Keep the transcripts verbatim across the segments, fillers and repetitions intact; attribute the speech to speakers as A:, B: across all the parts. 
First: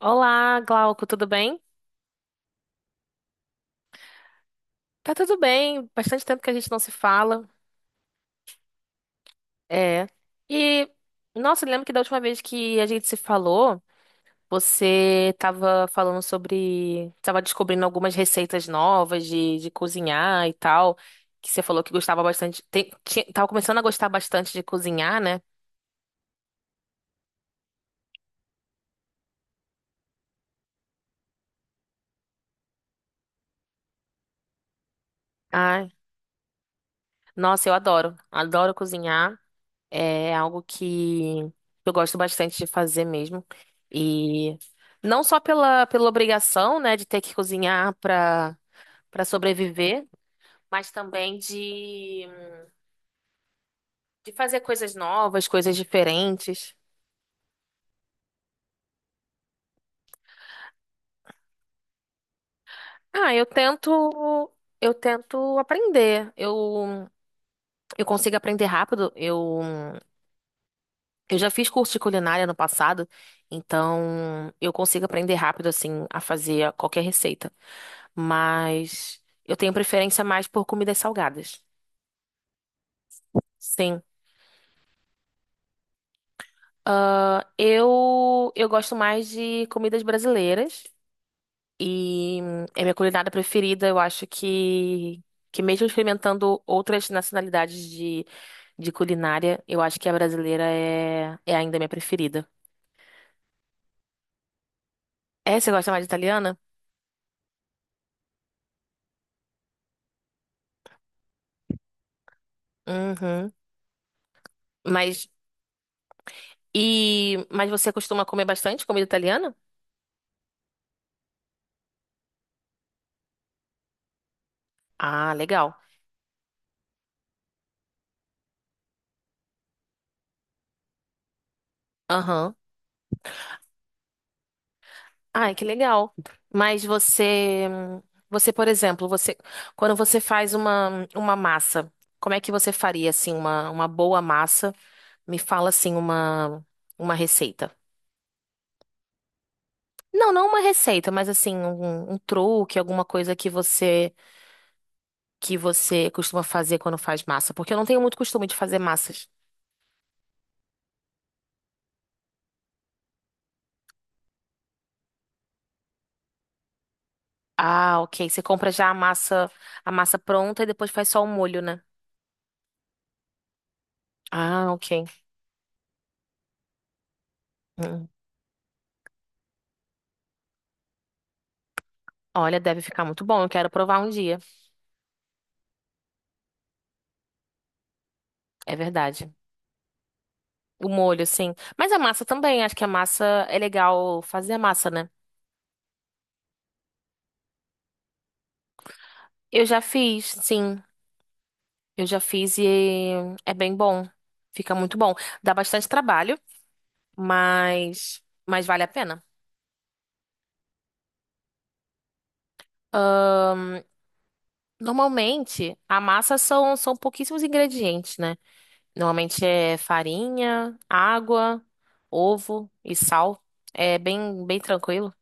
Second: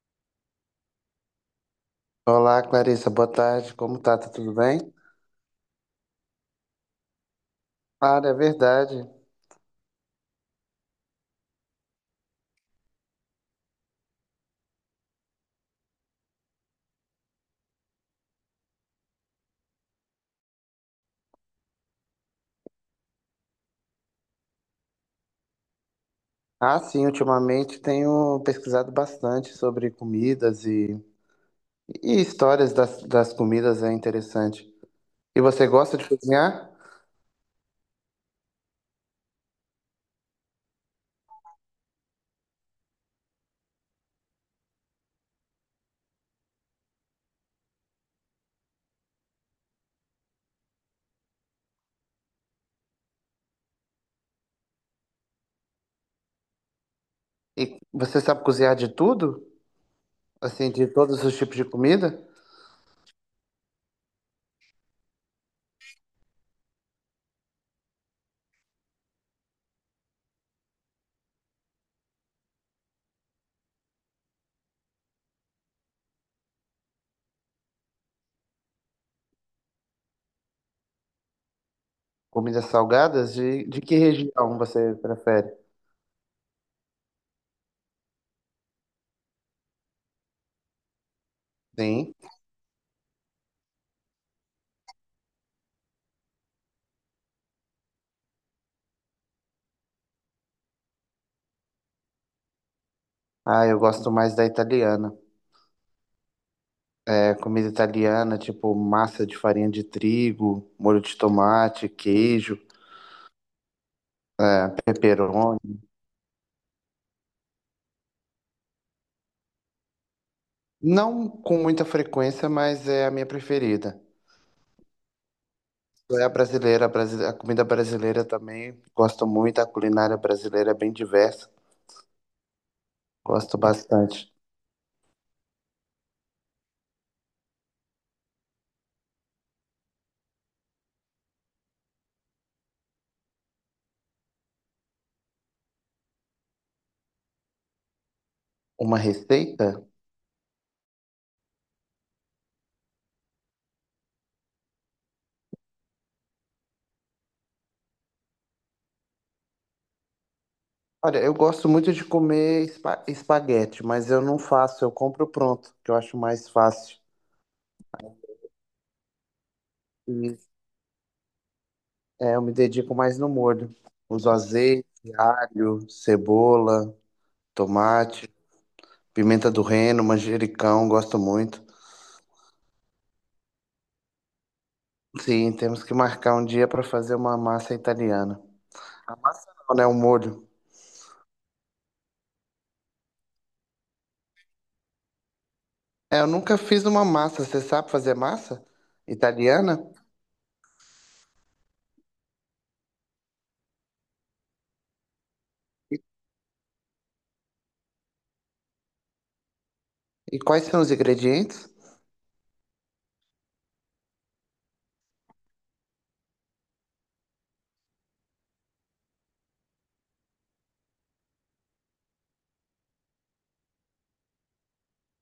A: Olá, Glauco, tudo bem?
B: Olá, Clarissa, boa tarde. Como tá? Tá tudo bem?
A: Tá tudo bem, bastante tempo que a gente não se fala.
B: Cara, é verdade.
A: É. E, nossa, eu lembro que da última vez que a gente se falou, você tava falando sobre. Tava descobrindo algumas receitas novas de, de cozinhar e tal. Que você falou que gostava bastante. Tem, tinha- tava começando a gostar bastante de cozinhar, né?
B: Ah, sim, ultimamente tenho pesquisado bastante sobre comidas e, e histórias das, das comidas, é interessante. E você
A: Ai,
B: gosta de cozinhar?
A: nossa, eu adoro. Adoro cozinhar. É algo que eu gosto bastante de fazer mesmo. E não só pela, pela obrigação, né, de ter que cozinhar para para sobreviver, mas também de, de fazer coisas novas, coisas diferentes.
B: E você sabe cozinhar de tudo? Assim, de todos os tipos de comida?
A: Ah, eu tento eu tento aprender. Eu eu consigo aprender rápido. Eu eu já fiz curso de culinária no passado, então eu consigo aprender rápido assim a fazer qualquer receita. Mas eu tenho preferência mais por comidas salgadas.
B: Comidas salgadas? De, de que
A: Sim.
B: região você prefere?
A: Ah, eu, eu gosto mais de comidas brasileiras.
B: Sim.
A: E hum, é minha culinária preferida. Eu acho que, que mesmo experimentando outras nacionalidades de, de culinária, eu acho que a brasileira é, é ainda minha preferida.
B: Ah, eu gosto mais da italiana.
A: É, você gosta mais de italiana?
B: É, comida italiana, tipo massa de farinha de trigo, molho de tomate, queijo.
A: Uhum. Mas,
B: Pepperoni.
A: e, mas você costuma comer bastante comida italiana?
B: Não com muita frequência, mas é a minha preferida.
A: Ah, legal.
B: É a brasileira, a, brasi- a comida brasileira também. Gosto muito, a culinária brasileira é bem diversa.
A: Aham.
B: Gosto bastante.
A: Ai, que legal. Mas você, você, por exemplo, você, quando você faz uma, uma massa, como é que você faria assim uma, uma boa massa? Me fala assim uma, uma receita.
B: Uma receita?
A: Não, não uma receita, mas assim um, um truque, alguma coisa que você que você costuma fazer quando faz massa, porque eu não tenho muito costume de fazer massas.
B: Olha, eu gosto muito de comer espa- espaguete, mas eu não faço, eu compro pronto, que eu acho mais fácil.
A: Ah, ok. Você compra já a massa a massa
B: E
A: pronta e depois faz só o molho, né?
B: é, eu me dedico mais no molho. Uso
A: Ah,
B: azeite,
A: ok.
B: alho, cebola,
A: Hum.
B: tomate, pimenta do reino, manjericão, gosto muito.
A: Olha, deve ficar muito bom. Eu quero provar um dia.
B: Sim, temos que marcar um dia para fazer uma massa italiana.
A: É
B: A
A: verdade.
B: massa não, né? O molho.
A: O molho, sim. Mas a massa também, acho que a massa é legal fazer a massa, né?
B: É, eu nunca fiz uma massa. Você sabe fazer massa
A: Eu já
B: italiana?
A: fiz, sim. Eu já fiz e é bem bom. Fica muito bom. Dá bastante trabalho, mas mas vale a pena.
B: E quais são os ingredientes?
A: Normalmente, a massa são são pouquíssimos ingredientes, né? Normalmente é farinha, água, ovo e sal. É bem bem tranquilo.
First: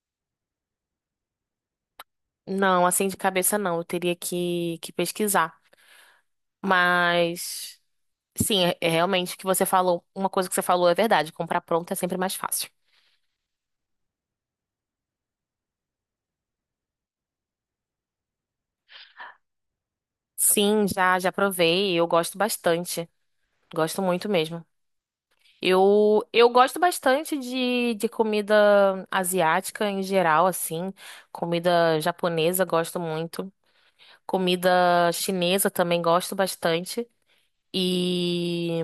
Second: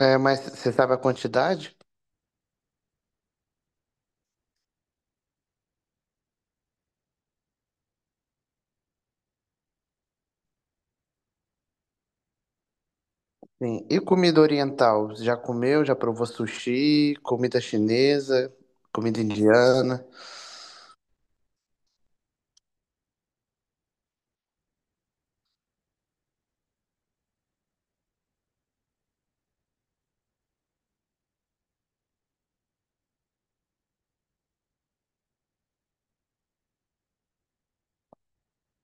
B: É, mas você sabe a quantidade?
A: Não, assim de cabeça não, eu teria que que pesquisar. Mas sim, é é realmente o que você falou. Uma coisa que você falou é verdade. Comprar pronto é sempre mais fácil.
B: Sim. E comida oriental? Já comeu? Já provou sushi? Comida chinesa? Comida indiana?
A: Sim, já já provei. Eu gosto bastante. Gosto muito mesmo. Eu, eu gosto bastante de, de comida asiática em geral, assim. Comida japonesa, gosto muito. Comida chinesa também gosto bastante. E.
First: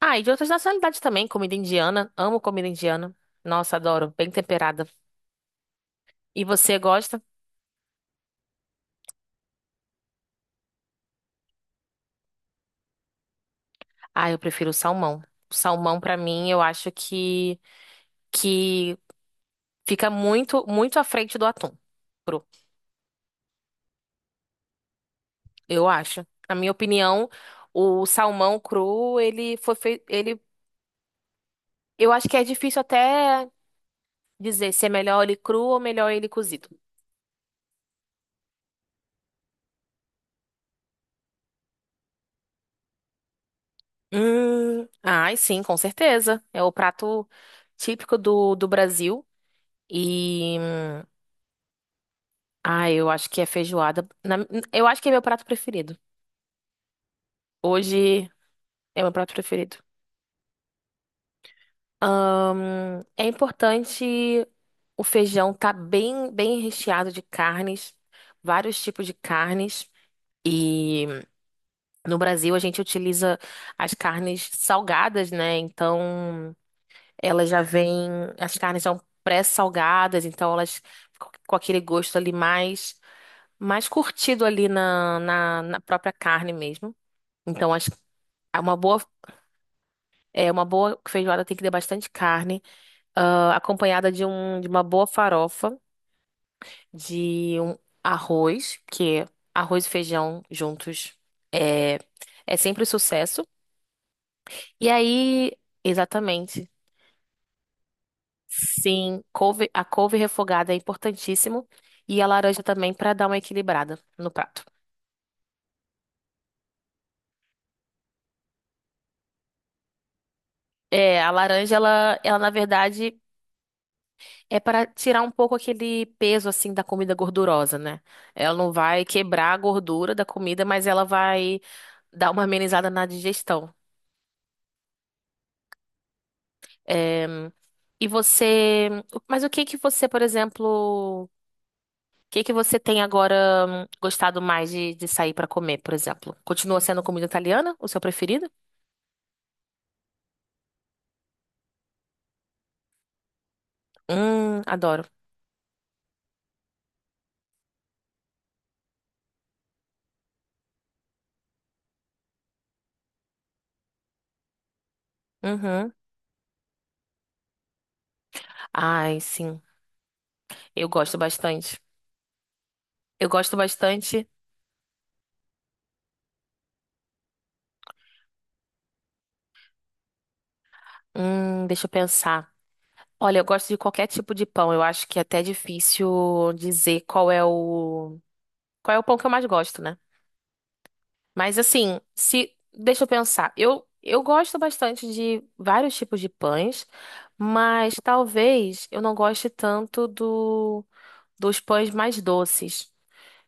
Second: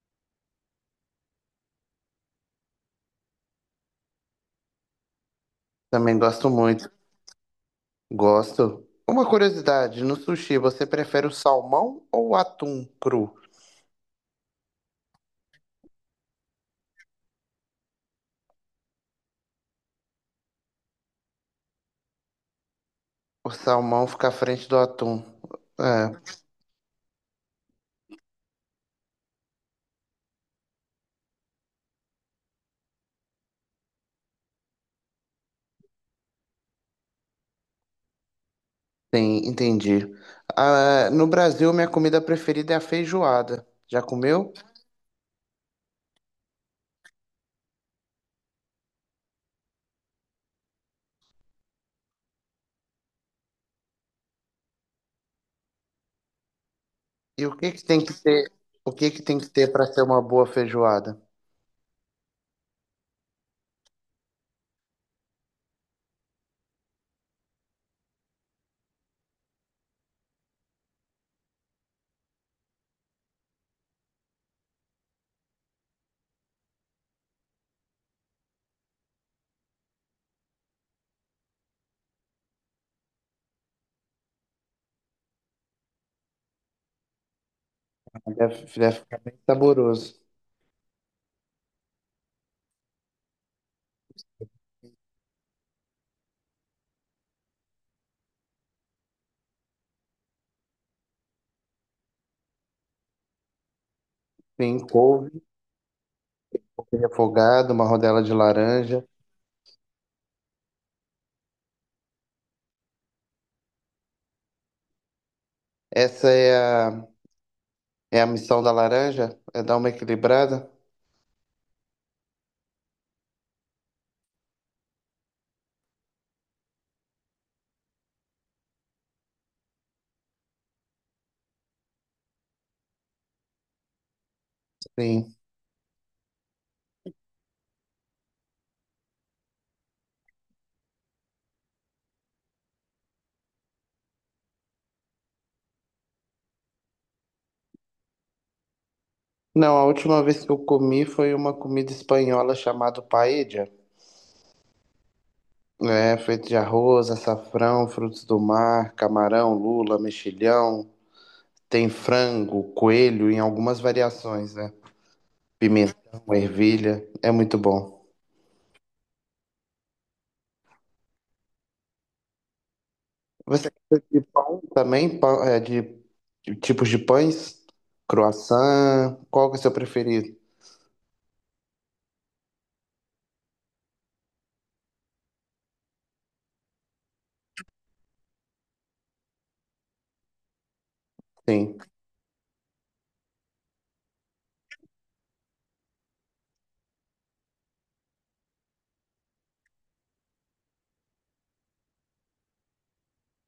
A: Ah, e de outras nacionalidades também. Comida indiana. Amo comida indiana. Nossa, adoro. Bem temperada.
B: Também
A: E
B: gosto
A: você
B: muito.
A: gosta?
B: Gosto. Uma curiosidade, no sushi você prefere o salmão ou o atum cru?
A: Ah, eu prefiro o salmão. O salmão, pra mim, eu acho que, que fica muito, muito à frente do atum cru.
B: O salmão fica à frente do atum.
A: Eu
B: É.
A: acho. Na minha opinião, o salmão cru, ele foi feito. Ele, eu acho que é difícil até dizer se é melhor ele cru ou melhor ele cozido.
B: Sim, entendi. Ah, no Brasil, minha comida preferida é a feijoada. Já comeu?
A: Hum, ai, sim, com certeza. É o prato típico do, do Brasil. E. hum, Ah, eu acho que é feijoada. Na- eu acho que é meu prato preferido.
B: E o que que tem que
A: Hoje
B: ter, o
A: é
B: que
A: meu
B: que
A: prato
B: tem que ter
A: preferido.
B: para ser uma boa feijoada?
A: Ahn, é importante o feijão estar bem, bem recheado de carnes, vários tipos de carnes. E no Brasil a gente utiliza as carnes salgadas, né? Então elas já vêm, as carnes são pré-salgadas, então elas ficam com aquele gosto ali mais, mais curtido ali na, na, na própria carne mesmo. Então acho
B: Deve,
A: é uma
B: deve
A: boa,
B: ficar bem saboroso.
A: é uma boa feijoada tem que ter bastante carne. ah, acompanhada de, um, de uma boa farofa, de um arroz, que arroz e feijão juntos é, é sempre um sucesso.
B: Tem
A: E
B: couve,
A: aí, exatamente,
B: couve refogada, uma rodela de laranja.
A: sim, couve- a couve refogada é importantíssimo e a laranja também para dar uma equilibrada no prato.
B: Essa é a, é a missão da laranja? É dar uma equilibrada?
A: É, a laranja, ela, ela na verdade é para tirar um pouco aquele peso assim da comida gordurosa, né? Ela não vai quebrar a gordura da comida, mas ela vai dar uma amenizada na digestão.
B: Sim.
A: Em, e você, mas o que que você, por exemplo, o que que você tem agora hum, gostado mais de, de sair pra comer, por exemplo? Continua sendo comida italiana, o seu preferido?
B: Não, a última vez que eu comi foi uma comida espanhola chamada paella.
A: Hum, adoro.
B: É, feito de arroz, açafrão, frutos do mar, camarão, lula, mexilhão. Tem frango, coelho em algumas variações, né?
A: Uhum.
B: Pimentão, ervilha. É muito bom.
A: Ai, sim. Eu gosto bastante. Eu gosto
B: Você gosta de
A: bastante.
B: pão também? Pão, é, de, de tipos de pães? Croissant? Qual que é o seu preferido?
A: Hum, deixa eu pensar. Olha, eu gosto de qualquer tipo de pão. Eu acho que é até difícil dizer qual é o qual é o pão que eu mais gosto, né? Mas
B: Sim.
A: assim, se deixa eu pensar, eu eu gosto bastante de vários tipos de pães, mas talvez eu não goste tanto do dos pães mais doces.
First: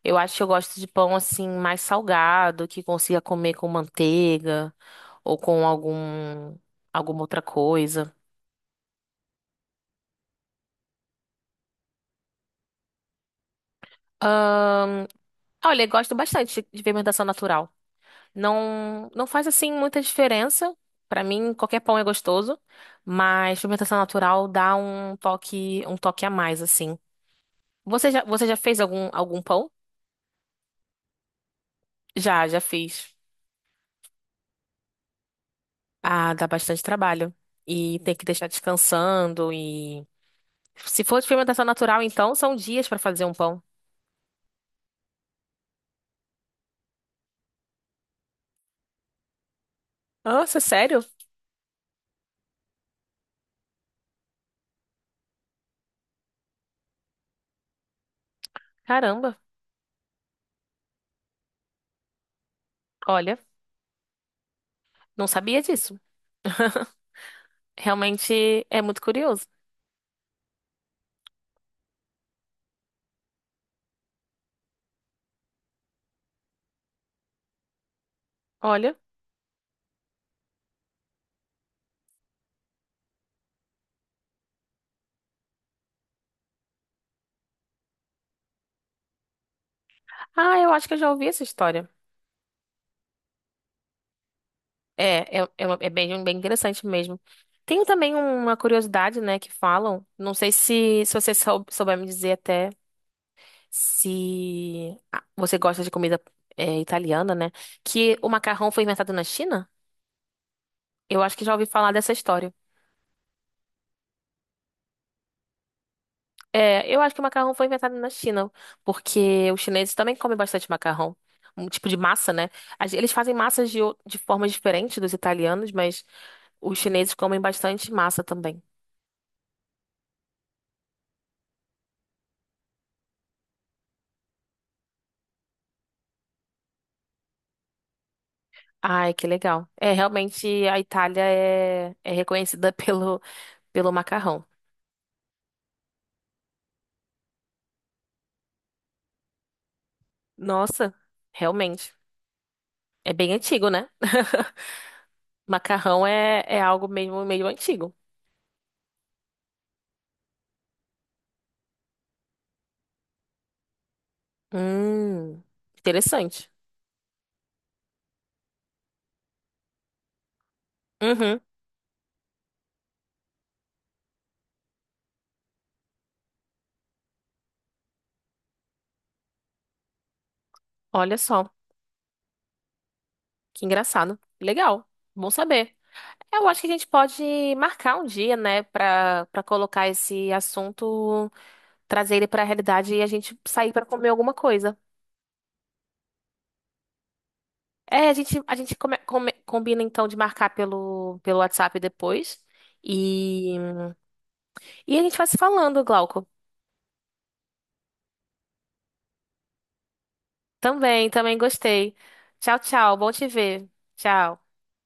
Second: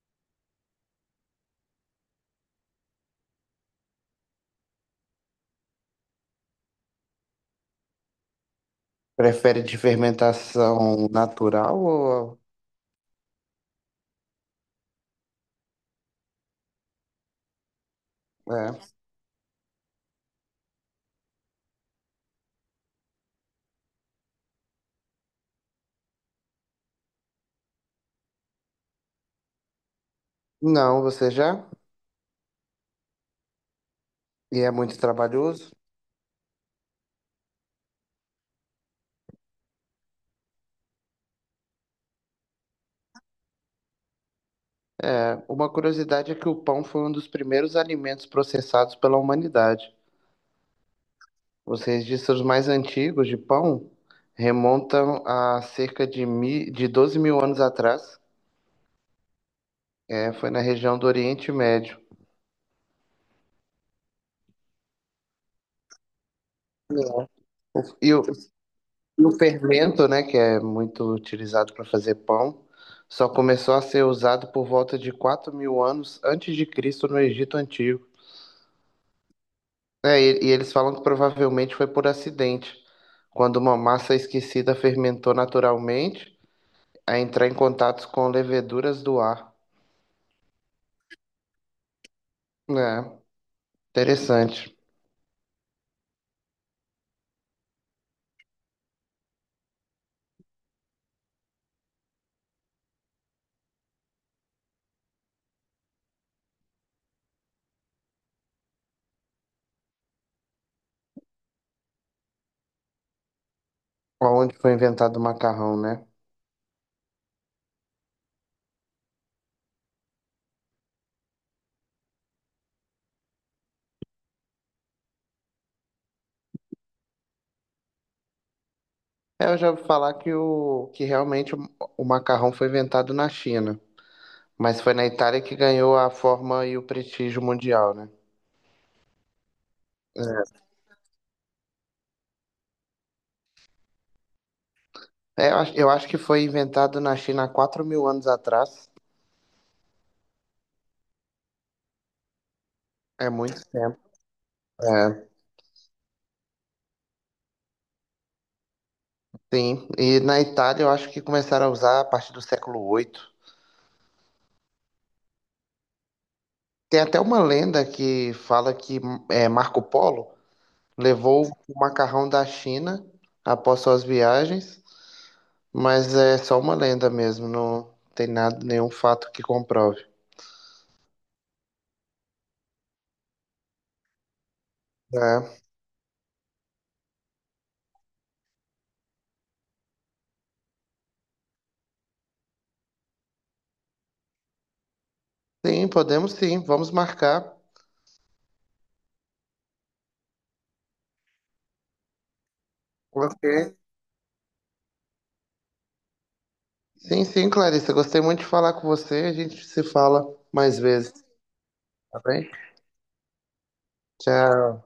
A: Eu acho que eu gosto de pão assim mais salgado, que consiga comer com manteiga ou com algum alguma outra coisa.
B: Prefere de fermentação natural ou...
A: Ah, Olha, eu gosto bastante de fermentação natural.
B: É.
A: Não, não faz assim muita diferença. Pra mim, qualquer pão é gostoso, mas fermentação natural dá um toque, um toque a mais assim. Você já, você já fez algum algum pão?
B: Não, você já?
A: Já, já fiz.
B: E é muito trabalhoso?
A: Ah, dá bastante trabalho e tem que deixar descansando e se for de fermentação natural, então são dias pra fazer um pão.
B: É. Uma curiosidade é que o pão foi um dos primeiros alimentos processados pela humanidade.
A: Nossa, sério?
B: Os registros mais antigos de pão remontam a cerca de, mi, de doze mil anos atrás,
A: Caramba.
B: é, foi na região do Oriente Médio.
A: Olha, não sabia disso.
B: E o,
A: Realmente é muito
B: e o
A: curioso.
B: fermento, né, que é muito utilizado para fazer pão, só começou a ser usado por volta de quatro mil anos antes de Cristo no Egito Antigo.
A: Olha.
B: É, e, e eles falam que provavelmente foi por acidente, quando uma massa esquecida fermentou naturalmente a entrar em contato com leveduras do ar.
A: Ah, eu acho que eu já ouvi essa história.
B: É, interessante.
A: É, é, é, uma- é bem, bem interessante mesmo. Tem também uma curiosidade, né, que falam. Não sei se, se você sou- souber me dizer até se ah, você gosta de comida é, italiana, né? Que o macarrão foi inventado na China? Eu acho que já ouvi falar dessa história.
B: Onde foi inventado o macarrão, né?
A: É, eu acho que o macarrão foi inventado na China, porque os chineses também comem bastante macarrão. Um tipo de massa, né? As- Eles fazem massas de, o- de formas diferentes dos italianos, mas os chineses comem bastante massa também.
B: É, eu já ouvi falar que, o, que realmente o, o macarrão foi inventado na China, mas foi na Itália que ganhou a forma e o prestígio mundial, né?
A: Ai, que legal. É, realmente a Itália é, é reconhecida pelo, pelo macarrão.
B: É, eu acho eu acho que foi inventado na China há quatro mil anos atrás.
A: Nossa, realmente. É
B: É
A: bem
B: muito
A: antigo, né?
B: tempo. É,
A: Macarrão é, é algo mesmo meio antigo.
B: sim. E na Itália eu acho que começaram a usar a partir do século oito.
A: Hum, interessante.
B: Tem até uma lenda que fala que é, Marco Polo
A: Uhum,
B: levou o macarrão da China após suas viagens. Mas é só uma lenda mesmo, não tem nada, nenhum fato que comprove.
A: olha só, que engraçado. Legal, bom
B: É.
A: saber. É, eu acho que a gente pode marcar um dia, né, pra, pra colocar esse assunto, trazer ele pra realidade e a gente sair pra comer alguma coisa.
B: Sim, podemos sim, vamos marcar.
A: É, a gente, a gente come- come- combina então de marcar pelo, pelo WhatsApp depois.
B: Ok.
A: E, e a gente vai se falando, Glauco.
B: Sim, sim, Clarissa, gostei muito de falar com você. A gente se fala mais
A: Também,
B: vezes,
A: também gostei.
B: tá bem?
A: Tchau, tchau. Bom te ver. Tchau.
B: Tchau.